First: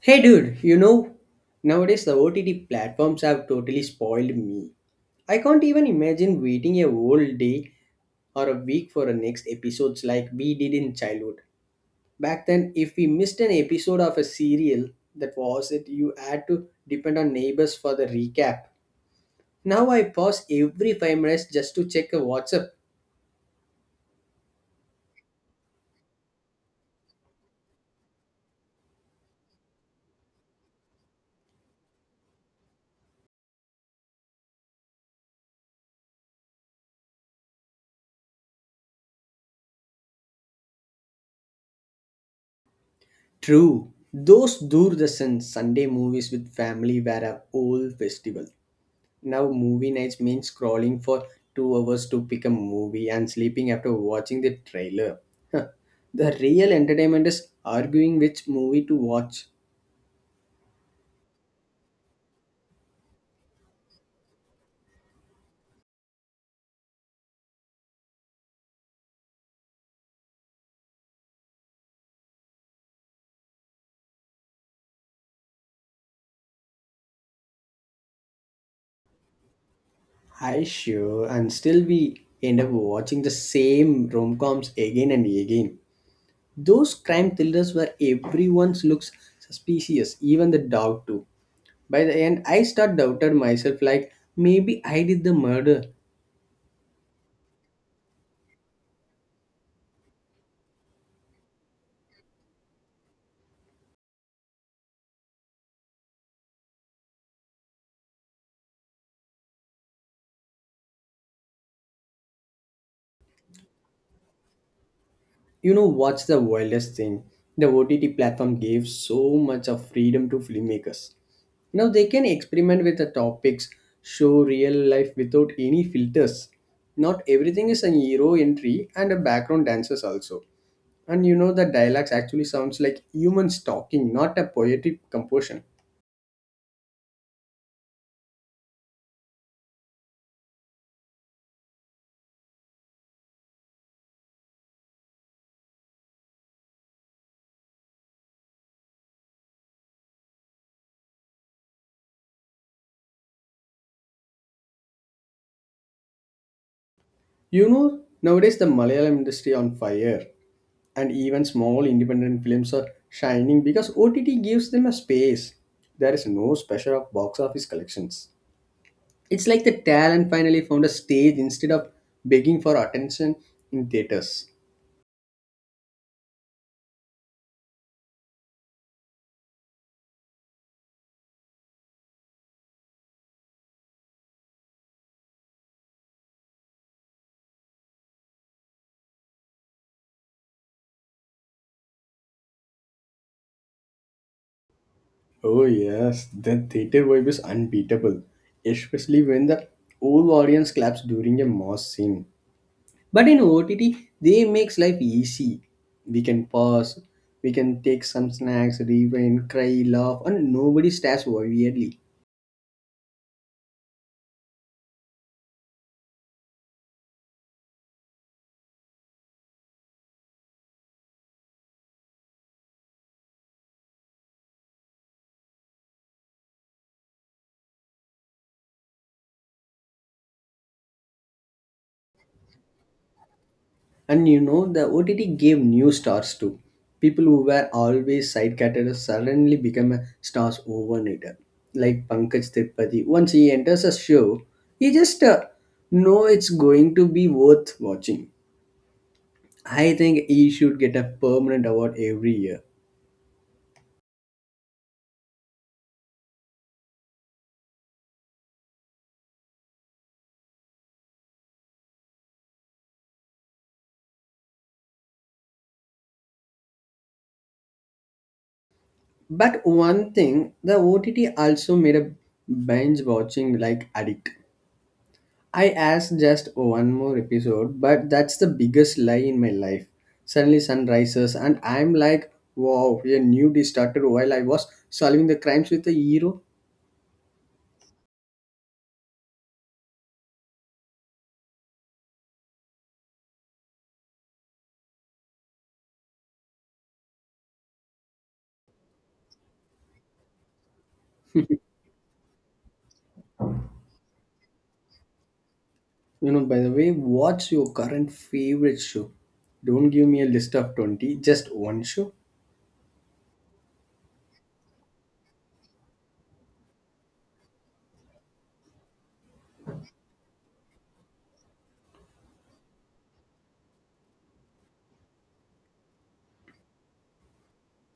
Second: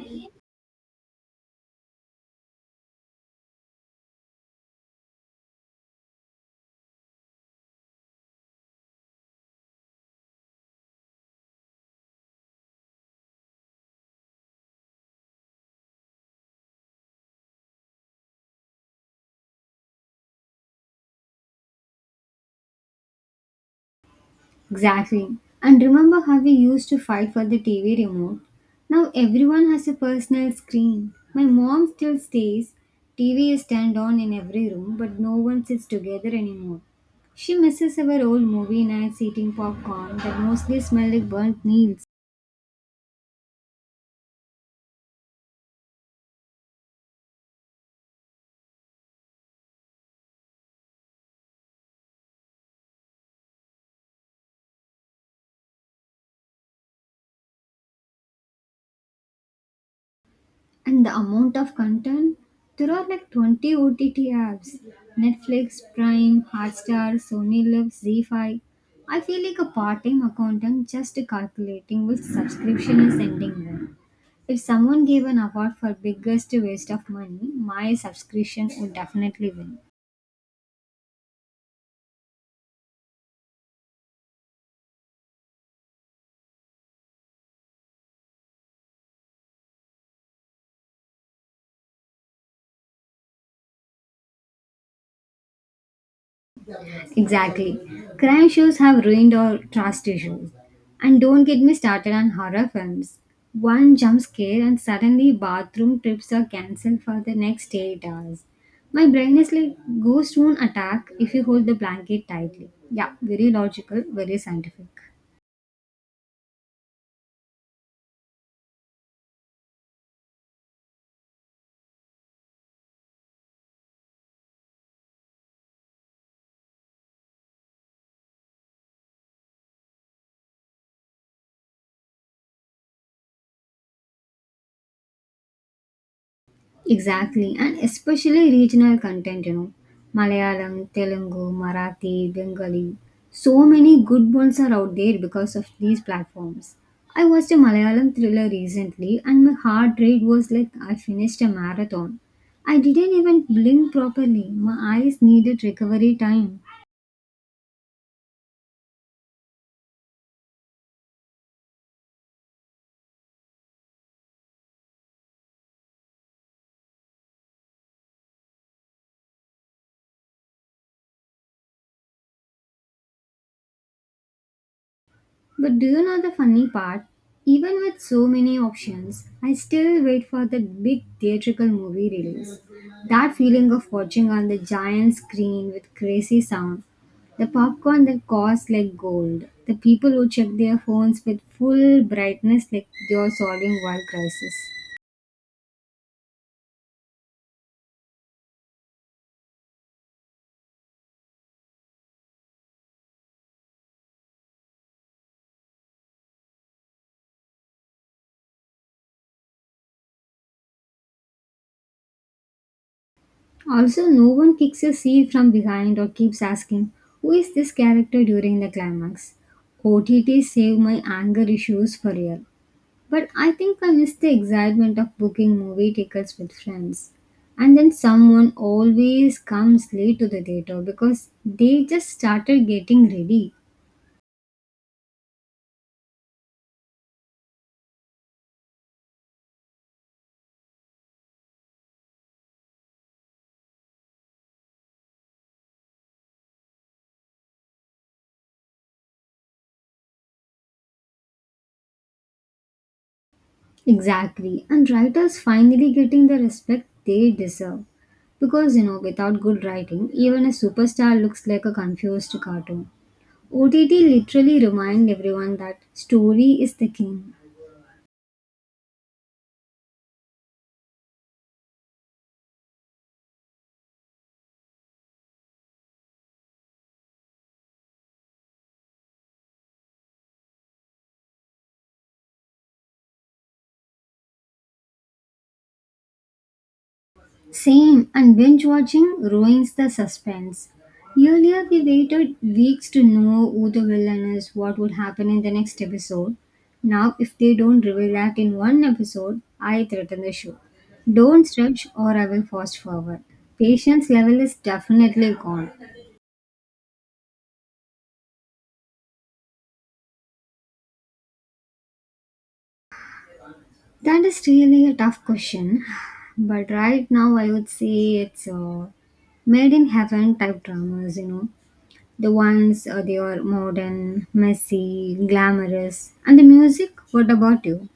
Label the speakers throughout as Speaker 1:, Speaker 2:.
Speaker 1: Hey dude, you know, nowadays the OTT platforms have totally spoiled me. I can't even imagine waiting a whole day or a week for the next episodes like we did in childhood. Back then, if we missed an episode of a serial, that was it, you had to depend on neighbors for the recap. Now I pause every 5 minutes just to check a WhatsApp.
Speaker 2: Exactly. And remember how we used to fight for the TV remote? Now everyone has a personal screen. My mom still stays. TV is turned on in every room, but no one sits together anymore. She misses our old movie nights eating popcorn that mostly smelled like burnt meal.
Speaker 1: True, those Doordarshan Sunday movies with family were a whole festival. Now, movie nights means scrolling for 2 hours to pick a movie and sleeping after watching the trailer. Huh. The real entertainment is arguing which movie to watch.
Speaker 2: And the amount of content, there are like 20 OTT apps: Netflix, Prime, Hotstar, Sony Live, z5. I feel like a part-time accountant just calculating which subscription is ending when. If someone gave an award for biggest waste of money, my subscription would definitely win.
Speaker 1: I sure, and still we end up watching the same rom-coms again and again. Those crime thrillers where everyone looks suspicious, even the dog too. By the end, I start doubted myself like maybe I did the murder.
Speaker 2: Exactly. Crime shows have ruined our trust issues. And don't get me started on horror films. One jump scare and suddenly bathroom trips are cancelled for the next 8 hours. My brain is like, ghost won't attack if you hold the blanket tightly. Yeah, very logical, very scientific.
Speaker 1: You know what's the wildest thing? The OTT platform gave so much of freedom to filmmakers. Now they can experiment with the topics, show real life without any filters. Not everything is an hero entry and a background dancers also. And you know the dialogues actually sounds like humans talking, not a poetic composition.
Speaker 2: Exactly, and especially regional content, you know, Malayalam, Telugu, Marathi, Bengali. So many good ones are out there because of these platforms. I watched a Malayalam thriller recently, and my heart rate was like I finished a marathon. I didn't even blink properly, my eyes needed recovery time.
Speaker 1: You know nowadays the Malayalam industry on fire. And even small independent films are shining because OTT gives them a space. There is no pressure of box office collections. It's like the talent finally found a stage instead of begging for attention in theaters.
Speaker 2: But do you know the funny part? Even with so many options, I still wait for that big theatrical movie release. That feeling of watching on the giant screen with crazy sound, the popcorn that costs like gold, the people who check their phones with full brightness like they are solving world crisis.
Speaker 1: Oh yes, the theater vibe is unbeatable, especially when the whole audience claps during a mass scene. But in OTT, they makes life easy. We can pause, we can take some snacks, rewind, cry, laugh, and nobody stares weirdly.
Speaker 2: Also, no one kicks a seat from behind or keeps asking, "Who is this character?" during the climax. OTT saved my anger issues for real. But I think I miss the excitement of booking movie tickets with friends. And then someone always comes late to the theater because they just started getting ready.
Speaker 1: And you know, the OTT gave new stars too. People who were always side characters suddenly become a stars overnight. Like Pankaj Tripathi, once he enters a show, he just know it's going to be worth watching. I think he should get a permanent award every year.
Speaker 2: Exactly. And writers finally getting the respect they deserve. Because, you know, without good writing, even a superstar looks like a confused cartoon. OTT literally remind everyone that story is the king.
Speaker 1: But one thing, the OTT also made a binge watching like addict. I asked just one more episode, but that's the biggest lie in my life. Suddenly, sun rises, and I'm like, wow, a new day started while I was solving the crimes with a hero.
Speaker 2: Same, and binge watching ruins the suspense. Earlier, we waited weeks to know who the villain is, what would happen in the next episode. Now, if they don't reveal that in one episode, I threaten the show. Don't stretch or I will fast forward. Patience level is definitely gone.
Speaker 1: You know, by the way, what's your current favorite show? Don't give me a list of 20, just one show.
Speaker 2: That is really a tough question, but right now I would say it's made in heaven type dramas, you know. The ones they are modern, messy, glamorous. And the music, what about you?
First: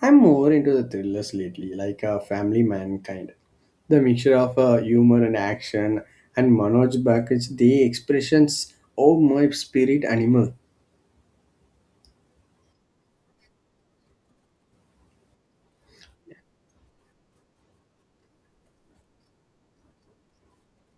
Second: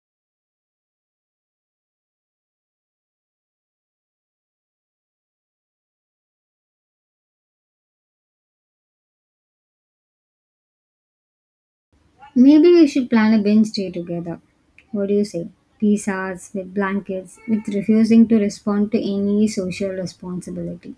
Speaker 1: I'm more into the thrillers lately, like Family Man kind. The mixture of humor and action, and Manoj Baksh, the expressions of my spirit animal.
Speaker 2: Maybe we should plan a binge day together. What do you say? Pizzas with blankets, with refusing to respond to any social responsibility.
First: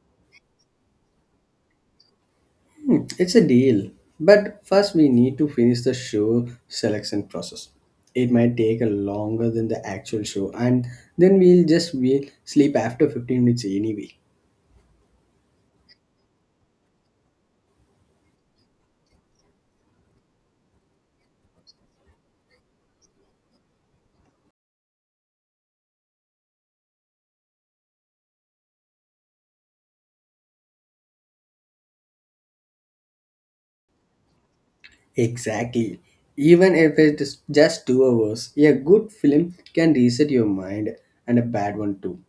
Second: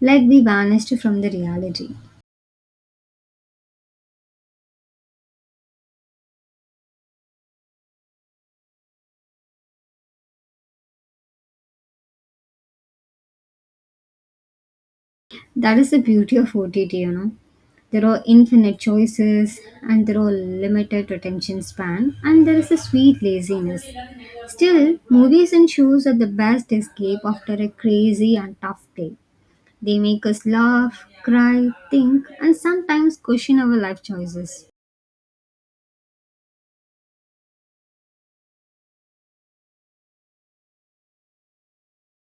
Speaker 2: Like we vanished from the reality.
Speaker 1: Hmm, it's a deal. But first, we need to finish the show selection process. It might take a longer than the actual show, and then we'll sleep after 15 minutes anyway.
Speaker 2: That is the beauty of OTT, you know. There are infinite choices and there are limited attention span and there is a sweet laziness. Still, movies and shows are the best escape after a crazy and tough day. They make us laugh, cry, think, and sometimes question our life choices.
Speaker 1: Exactly. Even if it's just 2 hours, a good film can reset your mind, and a bad one too.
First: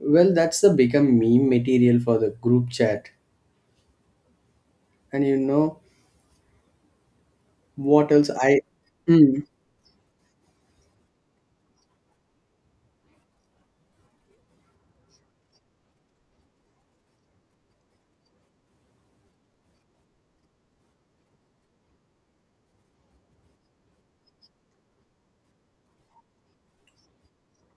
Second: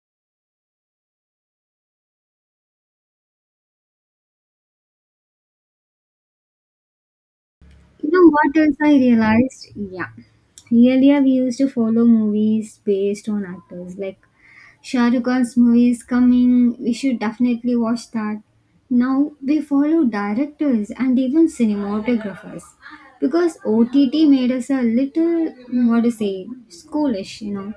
Speaker 1: Well, that's the become meme material for the group chat. And you know
Speaker 2: You
Speaker 1: what
Speaker 2: know
Speaker 1: else
Speaker 2: what
Speaker 1: I.
Speaker 2: else I
Speaker 1: Hmm.
Speaker 2: realized? Yeah. Earlier, we used to follow movies based on actors. Like, Shah Rukh Khan's movie is coming. We should definitely watch that. Now we follow directors and even cinematographers because OTT made us a little, what to say, schoolish, you know.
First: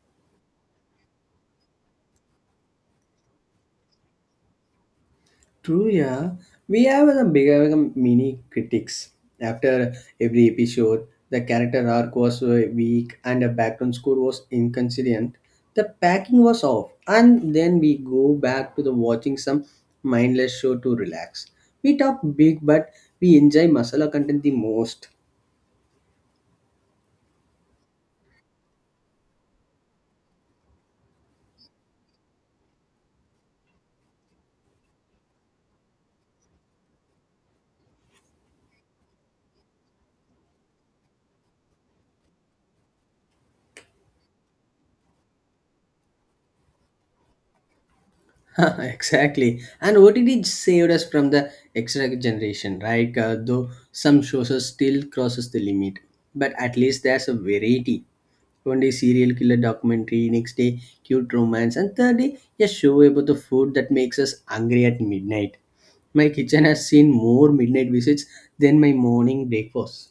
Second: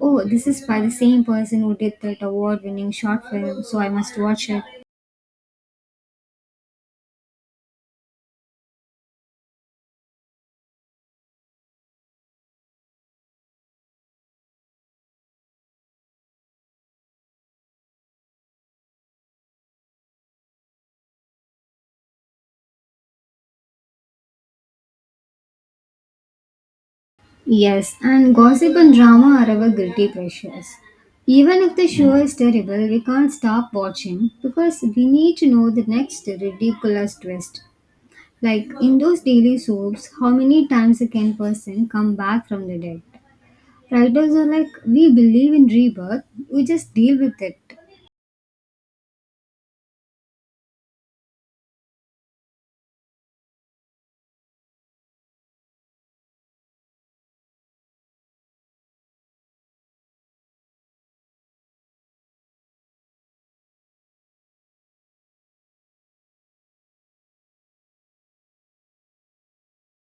Speaker 2: Oh, this is by the same person who did that award winning short film, so I must watch it.
Speaker 1: True, yeah. We have become mini critics. After every episode, the character arc was weak and the background score was inconsistent. The packing was off, and then we go back to the watching some mindless show to relax. We talk big, but we enjoy masala content the most.
Speaker 2: Yes, and gossip and drama are our guilty pleasures. Even if the show is terrible, we can't stop watching because we need to know the next ridiculous twist. Like in those daily soaps, how many times a can person come back from the dead? Writers are like, we believe in rebirth, we just deal with it.
Speaker 1: Exactly. And OTT saved us from the extra generation, right? Though some shows are still crosses the limit, but at least there's a variety. One day serial killer documentary, next day cute romance, and third day a show about the food that makes us hungry at midnight. My kitchen has seen more midnight visits than my morning breakfast.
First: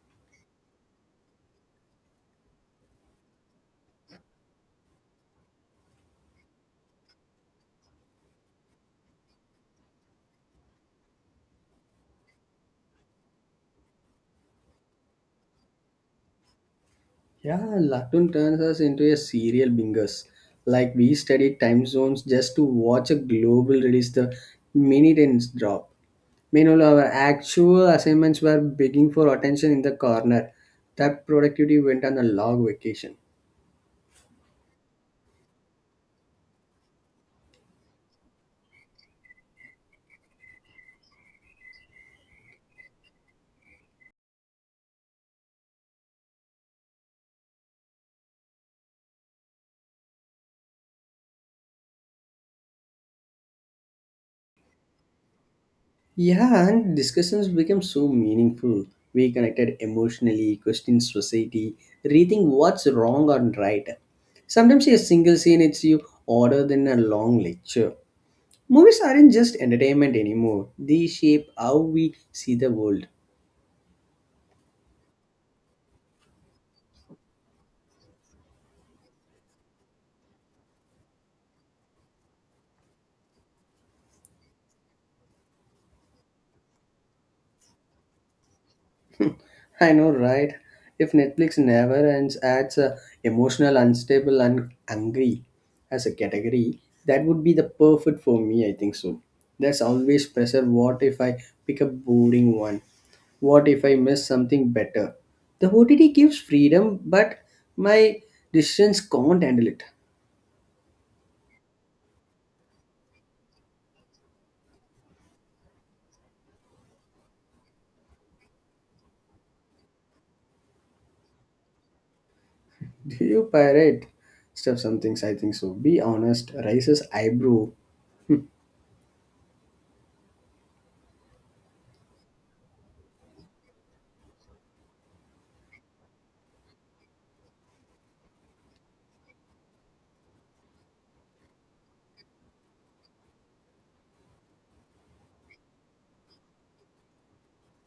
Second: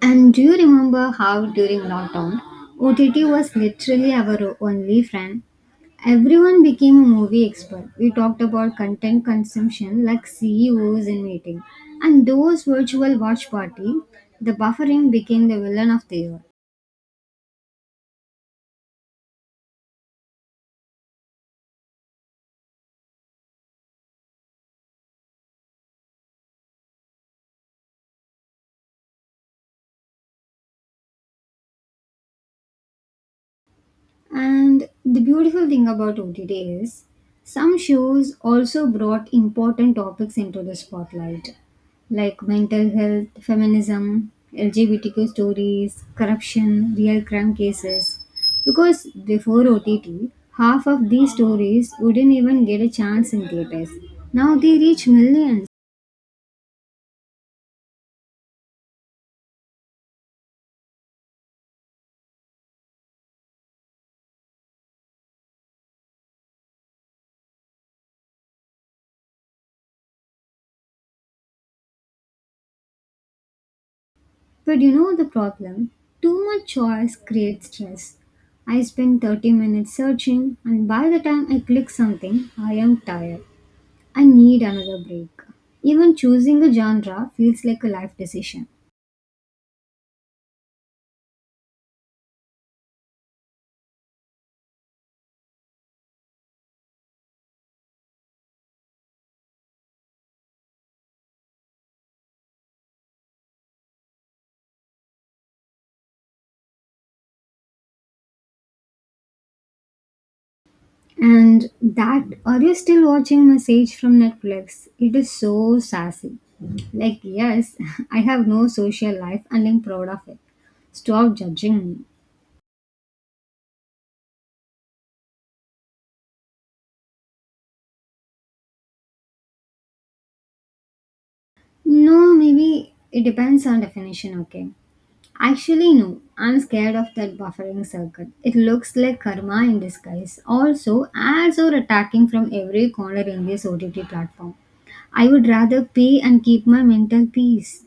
Speaker 2: And do you remember how during lockdown, OTT was literally our only friend? Everyone became a movie expert. We talked about content consumption like CEOs in meeting. And those virtual watch party, the buffering became the villain of the year.
Speaker 1: Yeah, latun turns us into a serial bingers, like we study time zones just to watch a global release the minute ends drop. Meanwhile our actual assignments were begging for attention in the corner. That productivity went on a long vacation.
Speaker 2: And the beautiful thing about OTT is some shows also brought important topics into the spotlight, like mental health, feminism, LGBTQ stories, corruption, real crime cases. Because before OTT, half of these stories wouldn't even get a chance in theaters. Now they reach millions.
Speaker 1: Yeah, and discussions became so meaningful. We connected emotionally, questioned society, rethink what's wrong or right. Sometimes a single scene hits you harder than a long lecture. Movies aren't just entertainment anymore, they shape how we see the world.
Speaker 2: But you know the problem? Too much choice creates stress. I spend 30 minutes searching, and by the time I click something, I am tired. I need another break. Even choosing a genre feels like a life decision.
Speaker 1: I know, right? If Netflix never ends, adds a emotional, unstable, and angry as a category, that would be the perfect for me. I think so. There's always pressure. What if I pick a boring one? What if I miss something better? The OTT gives freedom, but my decisions can't handle it.
Speaker 2: And that, are you still watching Message from Netflix? It is so sassy. Like, yes, I have no social life and I'm proud of it. Stop judging me.
Speaker 1: Do you pirate stuff? Some things I think so. Be honest. Raises eyebrow.
Speaker 2: No, maybe it depends on definition, okay? Actually, no. I'm scared of that buffering circuit. It looks like karma in disguise. Also, ads are attacking from every corner in this OTT platform. I would rather pay and keep my mental peace.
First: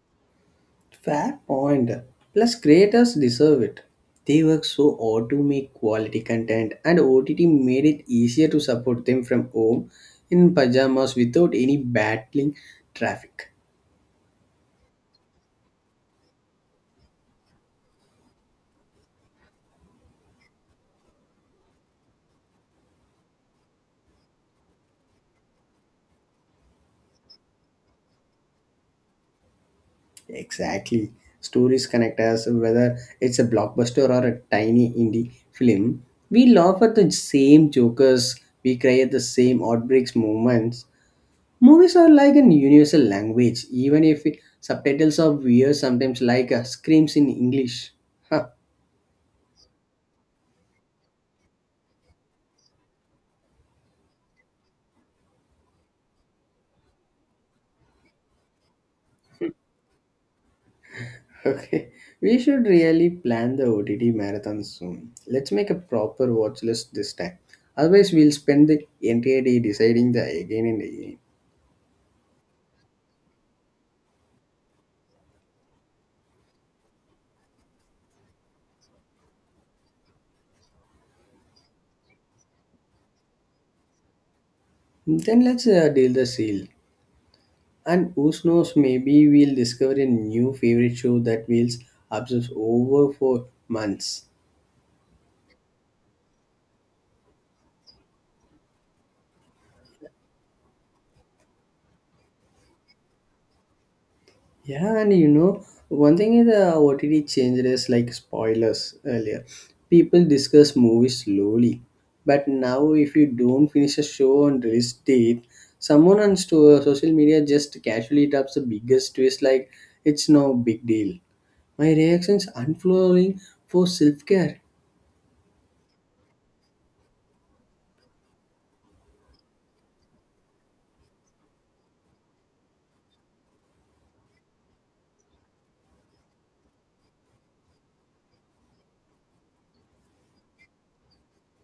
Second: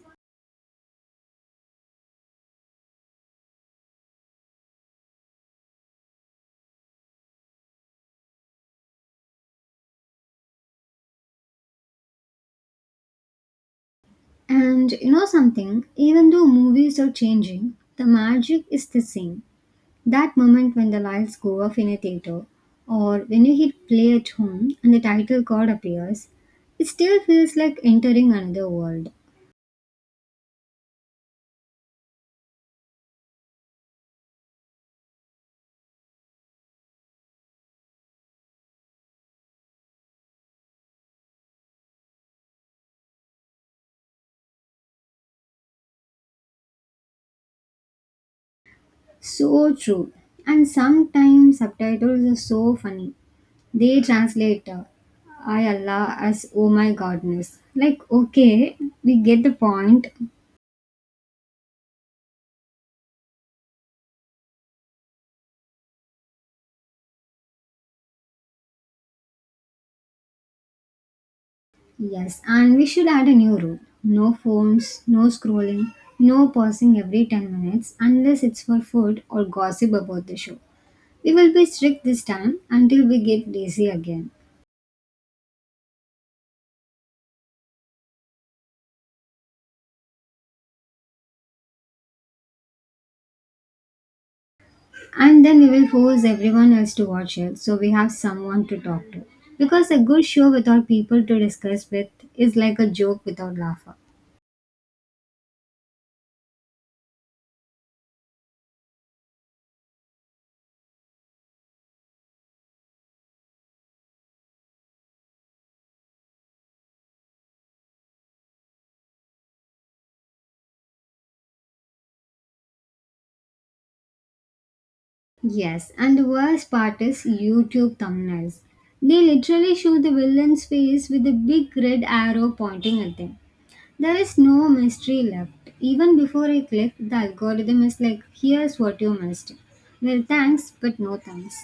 Speaker 1: Fair point. Plus, creators deserve it. They work so hard to make quality content, and OTT made it easier to support them from home in pajamas without any battling traffic.
Speaker 2: And you know something? Even though movies are changing, the magic is the same. That moment when the lights go off in a theater, or when you hit play at home and the title card appears, it still feels like entering another world.
Speaker 1: Exactly. Stories connect us, whether it's a blockbuster or a tiny indie film. We laugh at the same jokers, we cry at the same outbreaks moments. Movies are like an universal language, even if subtitles are weird, sometimes like screams in English. Huh,
Speaker 2: So true. And sometimes subtitles are so funny. They translate I Allah as oh my godness. Like, okay, we get the point.
Speaker 1: okay, we should really plan the OTT marathon soon. Let's make a proper watch list this time. Otherwise, we'll spend the entire day deciding the again and again.
Speaker 2: Yes, and we should add a new rule: no phones, no scrolling, no pausing every 10 minutes unless it's for food or gossip about the show. We will be strict this time until we get lazy again.
Speaker 1: Then let's deal the seal. And who knows, maybe we'll discover a new favorite show that we'll obsess over for months.
Speaker 2: And then we will force everyone else to watch it, so we have someone to talk to. Because a good show without people to discuss with is like a joke without laughter.
Speaker 1: Yeah, and you know, one thing is the OTT changed is like spoilers earlier. People discuss movies slowly, but now if you don't finish a show on release date, someone on social media just casually drops the biggest twist like it's no big deal. My reactions unfollowing for self care.
Speaker 2: Yes, and the worst part is YouTube thumbnails. They literally show the villain's face with a big red arrow pointing at them. There is no mystery left. Even before I click, the algorithm is like, here's what you missed. Well, thanks but no thanks.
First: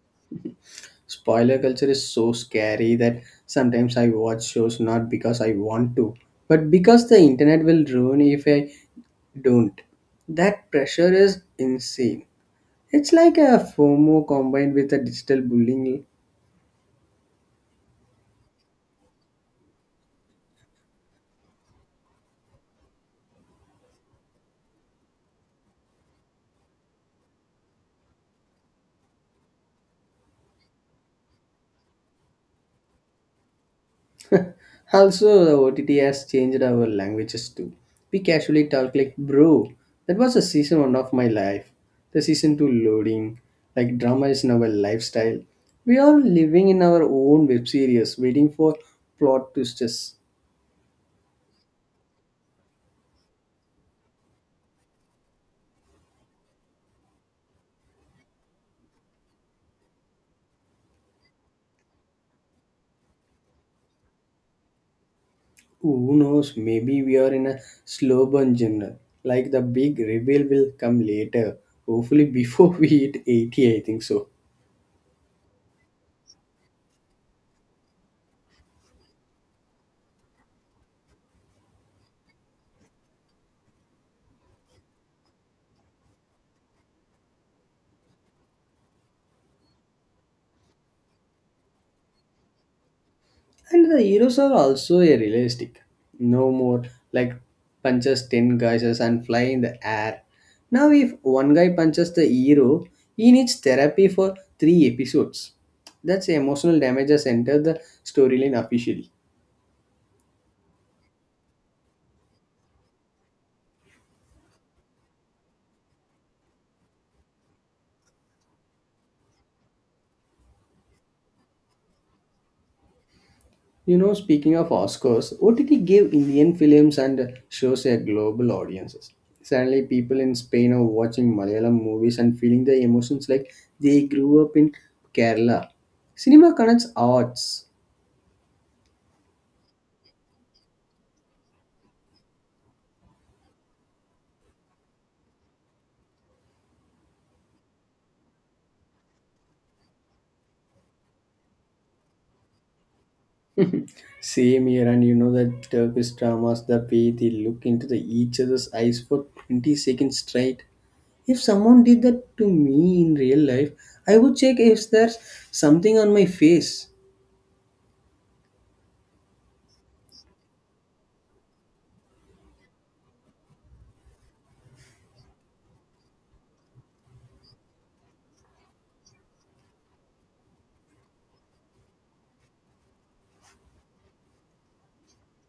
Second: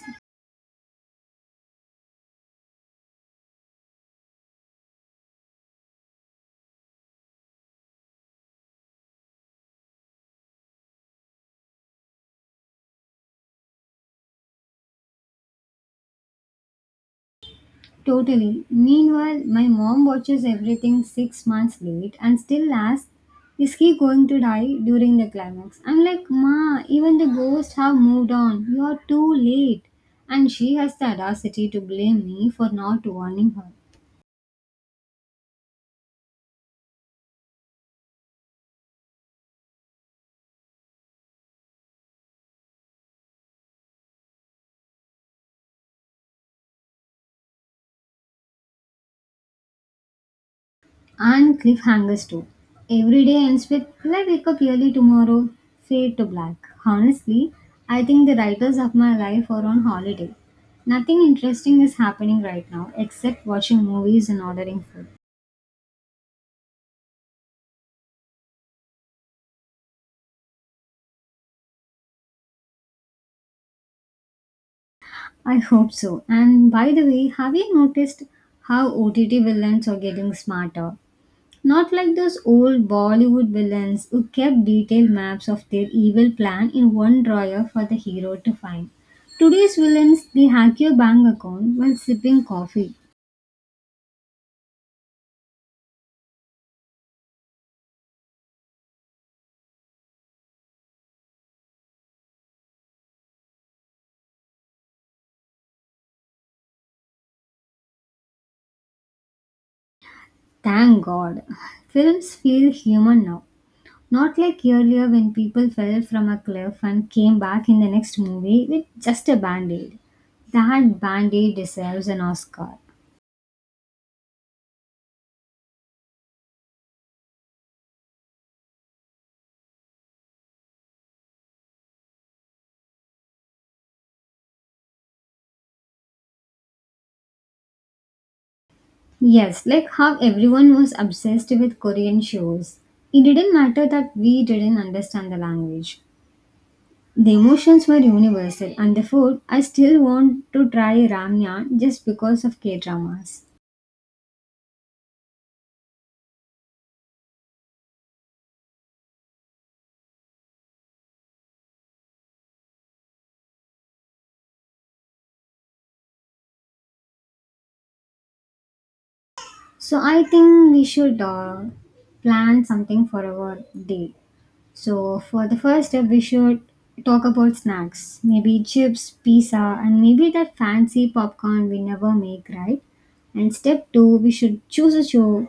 Speaker 1: Spoiler culture is so scary that sometimes I watch shows not because I want to, but because the internet will ruin if I don't. That pressure is insane. It's like a FOMO combined with a digital bullying.
Speaker 2: Totally. Meanwhile, my mom watches everything 6 months late and still asks, "Is he going to die during the climax?" I'm like, Ma, even the ghosts have moved on. You're too late. And she has the audacity to blame me for not warning her.
Speaker 1: Also, the OTT has changed our languages too. We casually talk like, bro, that was a season one of my life. The season two loading, like drama is now a lifestyle. We are living in our own web series, waiting for plot twists.
Speaker 2: And cliffhangers too. Every day ends with, "Will I wake up early tomorrow?" Fade to black. Honestly, I think the writers of my life are on holiday. Nothing interesting is happening right now except watching movies and ordering food.
Speaker 1: Who knows, maybe we are in a slow burn genre. Like the big reveal will come later, hopefully before we hit 80, I think so.
Speaker 2: I hope so. And by the way, have you noticed how OTT villains are getting smarter? Not like those old Bollywood villains who kept detailed maps of their evil plan in one drawer for the hero to find. Today's villains, they hack your bank account while sipping coffee.
Speaker 1: And the heroes are also a realistic. No more like punches 10 guys and fly in the air. Now, if one guy punches the hero, he needs therapy for 3 episodes. That's emotional damage has entered the storyline officially.
Speaker 2: Thank God. Films feel human now. Not like earlier when people fell from a cliff and came back in the next movie with just a band aid. That band aid deserves an Oscar.
Speaker 1: You know, speaking of Oscars, OTT gave Indian films and shows a global audiences. Suddenly, people in Spain are watching Malayalam movies and feeling the emotions like they grew up in Kerala. Cinema connects arts.
Speaker 2: Yes, like how everyone was obsessed with Korean shows. It didn't matter that we didn't understand the language. The emotions were universal, and the food, I still want to try ramyeon just because of K dramas.
Speaker 1: Same here, and you know that Turkish dramas, the way they look into the each other's eyes for 20 seconds straight. If someone did that to me in real life, I would check if there's something on my face.
Speaker 2: So I think we should plan something for our date. So, for the first step, we should talk about snacks. Maybe chips, pizza, and maybe that fancy popcorn we never make, right? And step two, we should choose a show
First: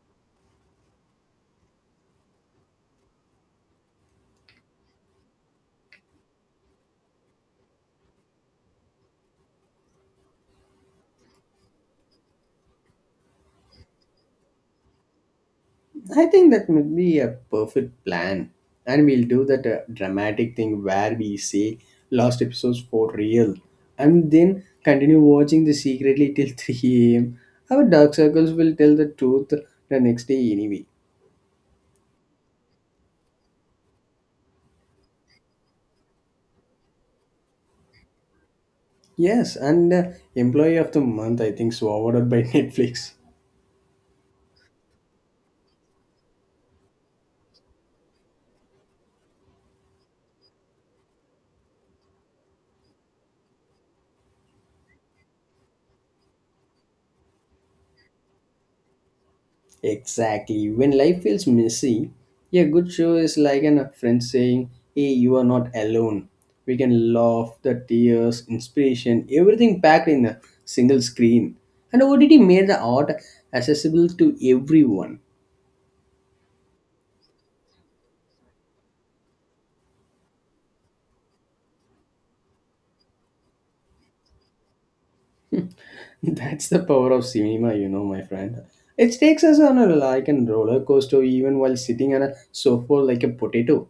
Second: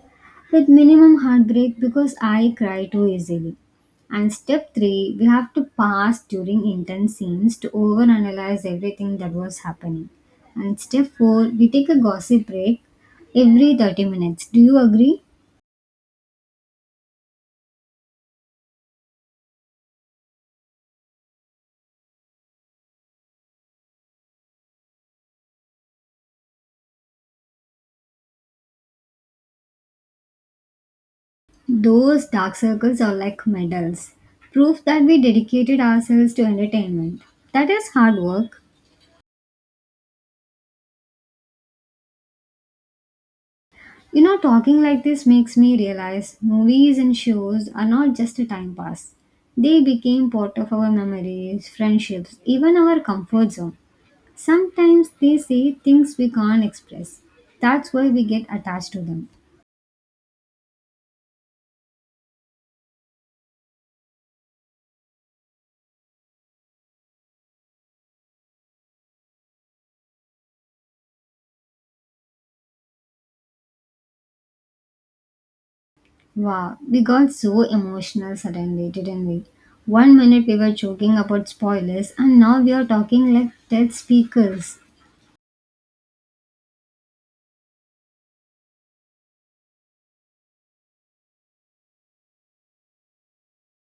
Speaker 2: with minimum heartbreak because I cry too easily. And step three, we have to pass during intense scenes to overanalyze everything that was happening. And step four, we take a gossip break every 30 minutes. Do you agree?
Speaker 1: I think that would be a perfect plan. And we'll do that dramatic thing where we say last episodes for real and then continue watching the secretly till 3 am. Our dark circles will tell the truth the next day anyway.
Speaker 2: Those dark circles are like medals, proof that we dedicated ourselves to entertainment. That is hard work.
Speaker 1: Yes, and employee of the month, I think, so awarded by Netflix.
Speaker 2: You know, talking like this makes me realize movies and shows are not just a time pass. They became part of our memories, friendships, even our comfort zone. Sometimes they say things we can't express. That's why we get attached to them.
Speaker 1: Exactly. When life feels messy, a good show is like an, a friend saying, hey, you are not alone. We can laugh, the tears, inspiration, everything packed in a single screen. And OTT made the art accessible to everyone.
Speaker 2: Wow, we got so emotional suddenly, didn't we? One minute we were joking about spoilers, and now we are talking like dead speakers.
Speaker 1: That's the power of cinema, you know, my friend. It takes us on a like a roller coaster even while sitting on a sofa like a potato.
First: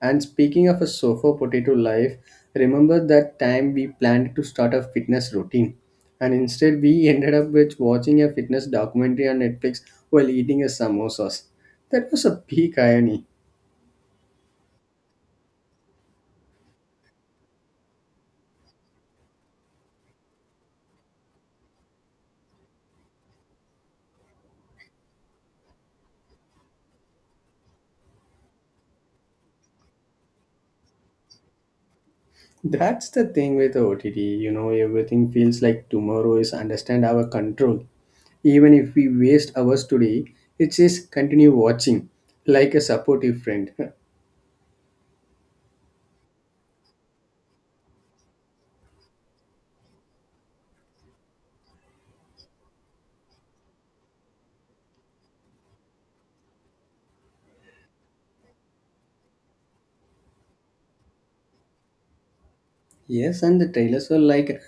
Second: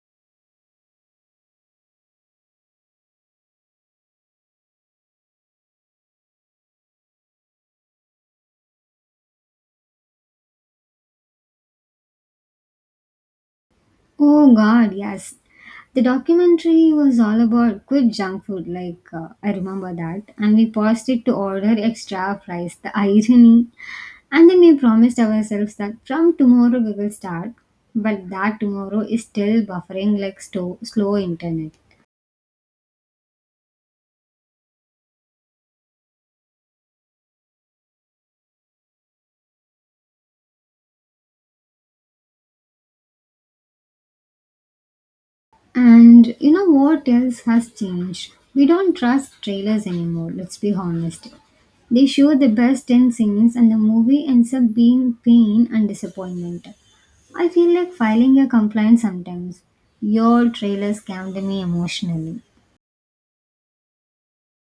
Speaker 1: And speaking of a sofa potato life, remember that time we planned to start a fitness routine and instead we ended up with watching a fitness documentary on Netflix while eating a samosas. That was a peak irony.
Speaker 2: Oh god, yes. The documentary was all about good junk food, like I remember that. And we paused it to order extra fries, the irony. And then we promised ourselves that from tomorrow we will start, but that tomorrow is still buffering like slow internet.
Speaker 1: That's the thing with OTT, you know, everything feels like tomorrow is understand our control. Even if we waste hours today, it says continue watching like a supportive friend.
Speaker 2: And you know what else has changed? We don't trust trailers anymore, let's be honest. They show the best in scenes and the movie ends up being pain and disappointment. I feel like filing a complaint sometimes. Your trailer scammed me emotionally.
Speaker 1: Yes, and the trailers were like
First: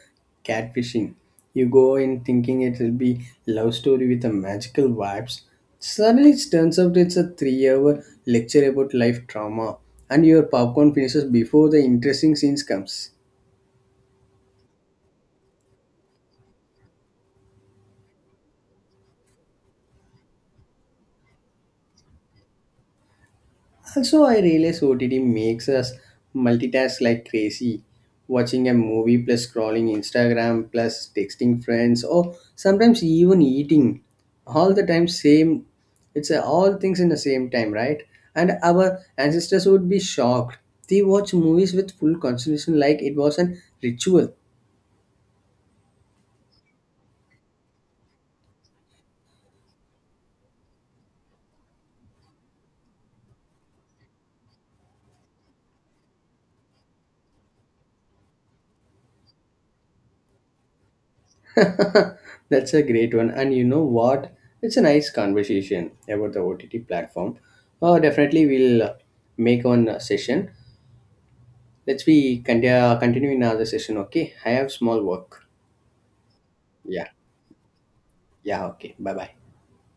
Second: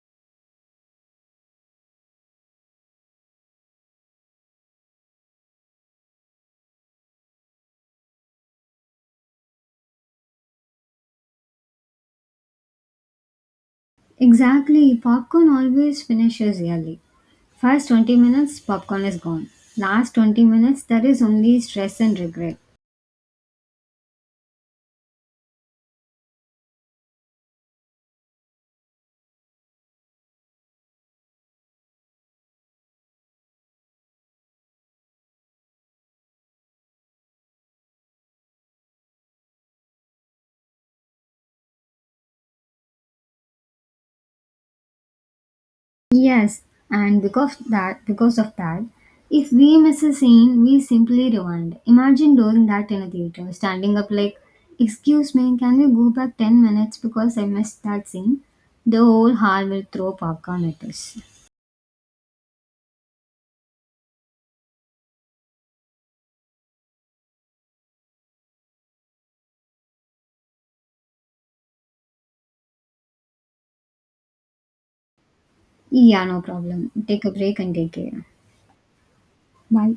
Speaker 1: catfishing. You go in thinking it will be love story with a magical vibes. Suddenly it turns out it's a three-hour lecture about life trauma, and your popcorn finishes before the interesting scenes comes.
Speaker 2: Exactly, popcorn always finishes early. First 20 minutes, popcorn is gone. Last 20 minutes, there is only stress and regret.
Speaker 1: Also, I realize OTT makes us multitask like crazy. Watching a movie plus scrolling Instagram plus texting friends or sometimes even eating. All the time same it's all things in the same time, right? And our ancestors would be shocked. They watch movies with full concentration like it was an ritual.
Speaker 2: Yes, and because of that, if we miss a scene, we simply rewind. Imagine doing that in a theater, standing up like, "Excuse me, can we go back 10 minutes because I missed that scene?" The whole hall will throw popcorn at us.
Speaker 1: That's a great one. And you know what? It's a nice conversation about the OTT platform. Definitely we'll make one session. Let's be continue in another session, okay? I have small work.
Speaker 2: Yeah, no problem.
Speaker 1: Yeah.
Speaker 2: Take a break and take care.
Speaker 1: Yeah, okay. Bye bye.
Speaker 2: Bye.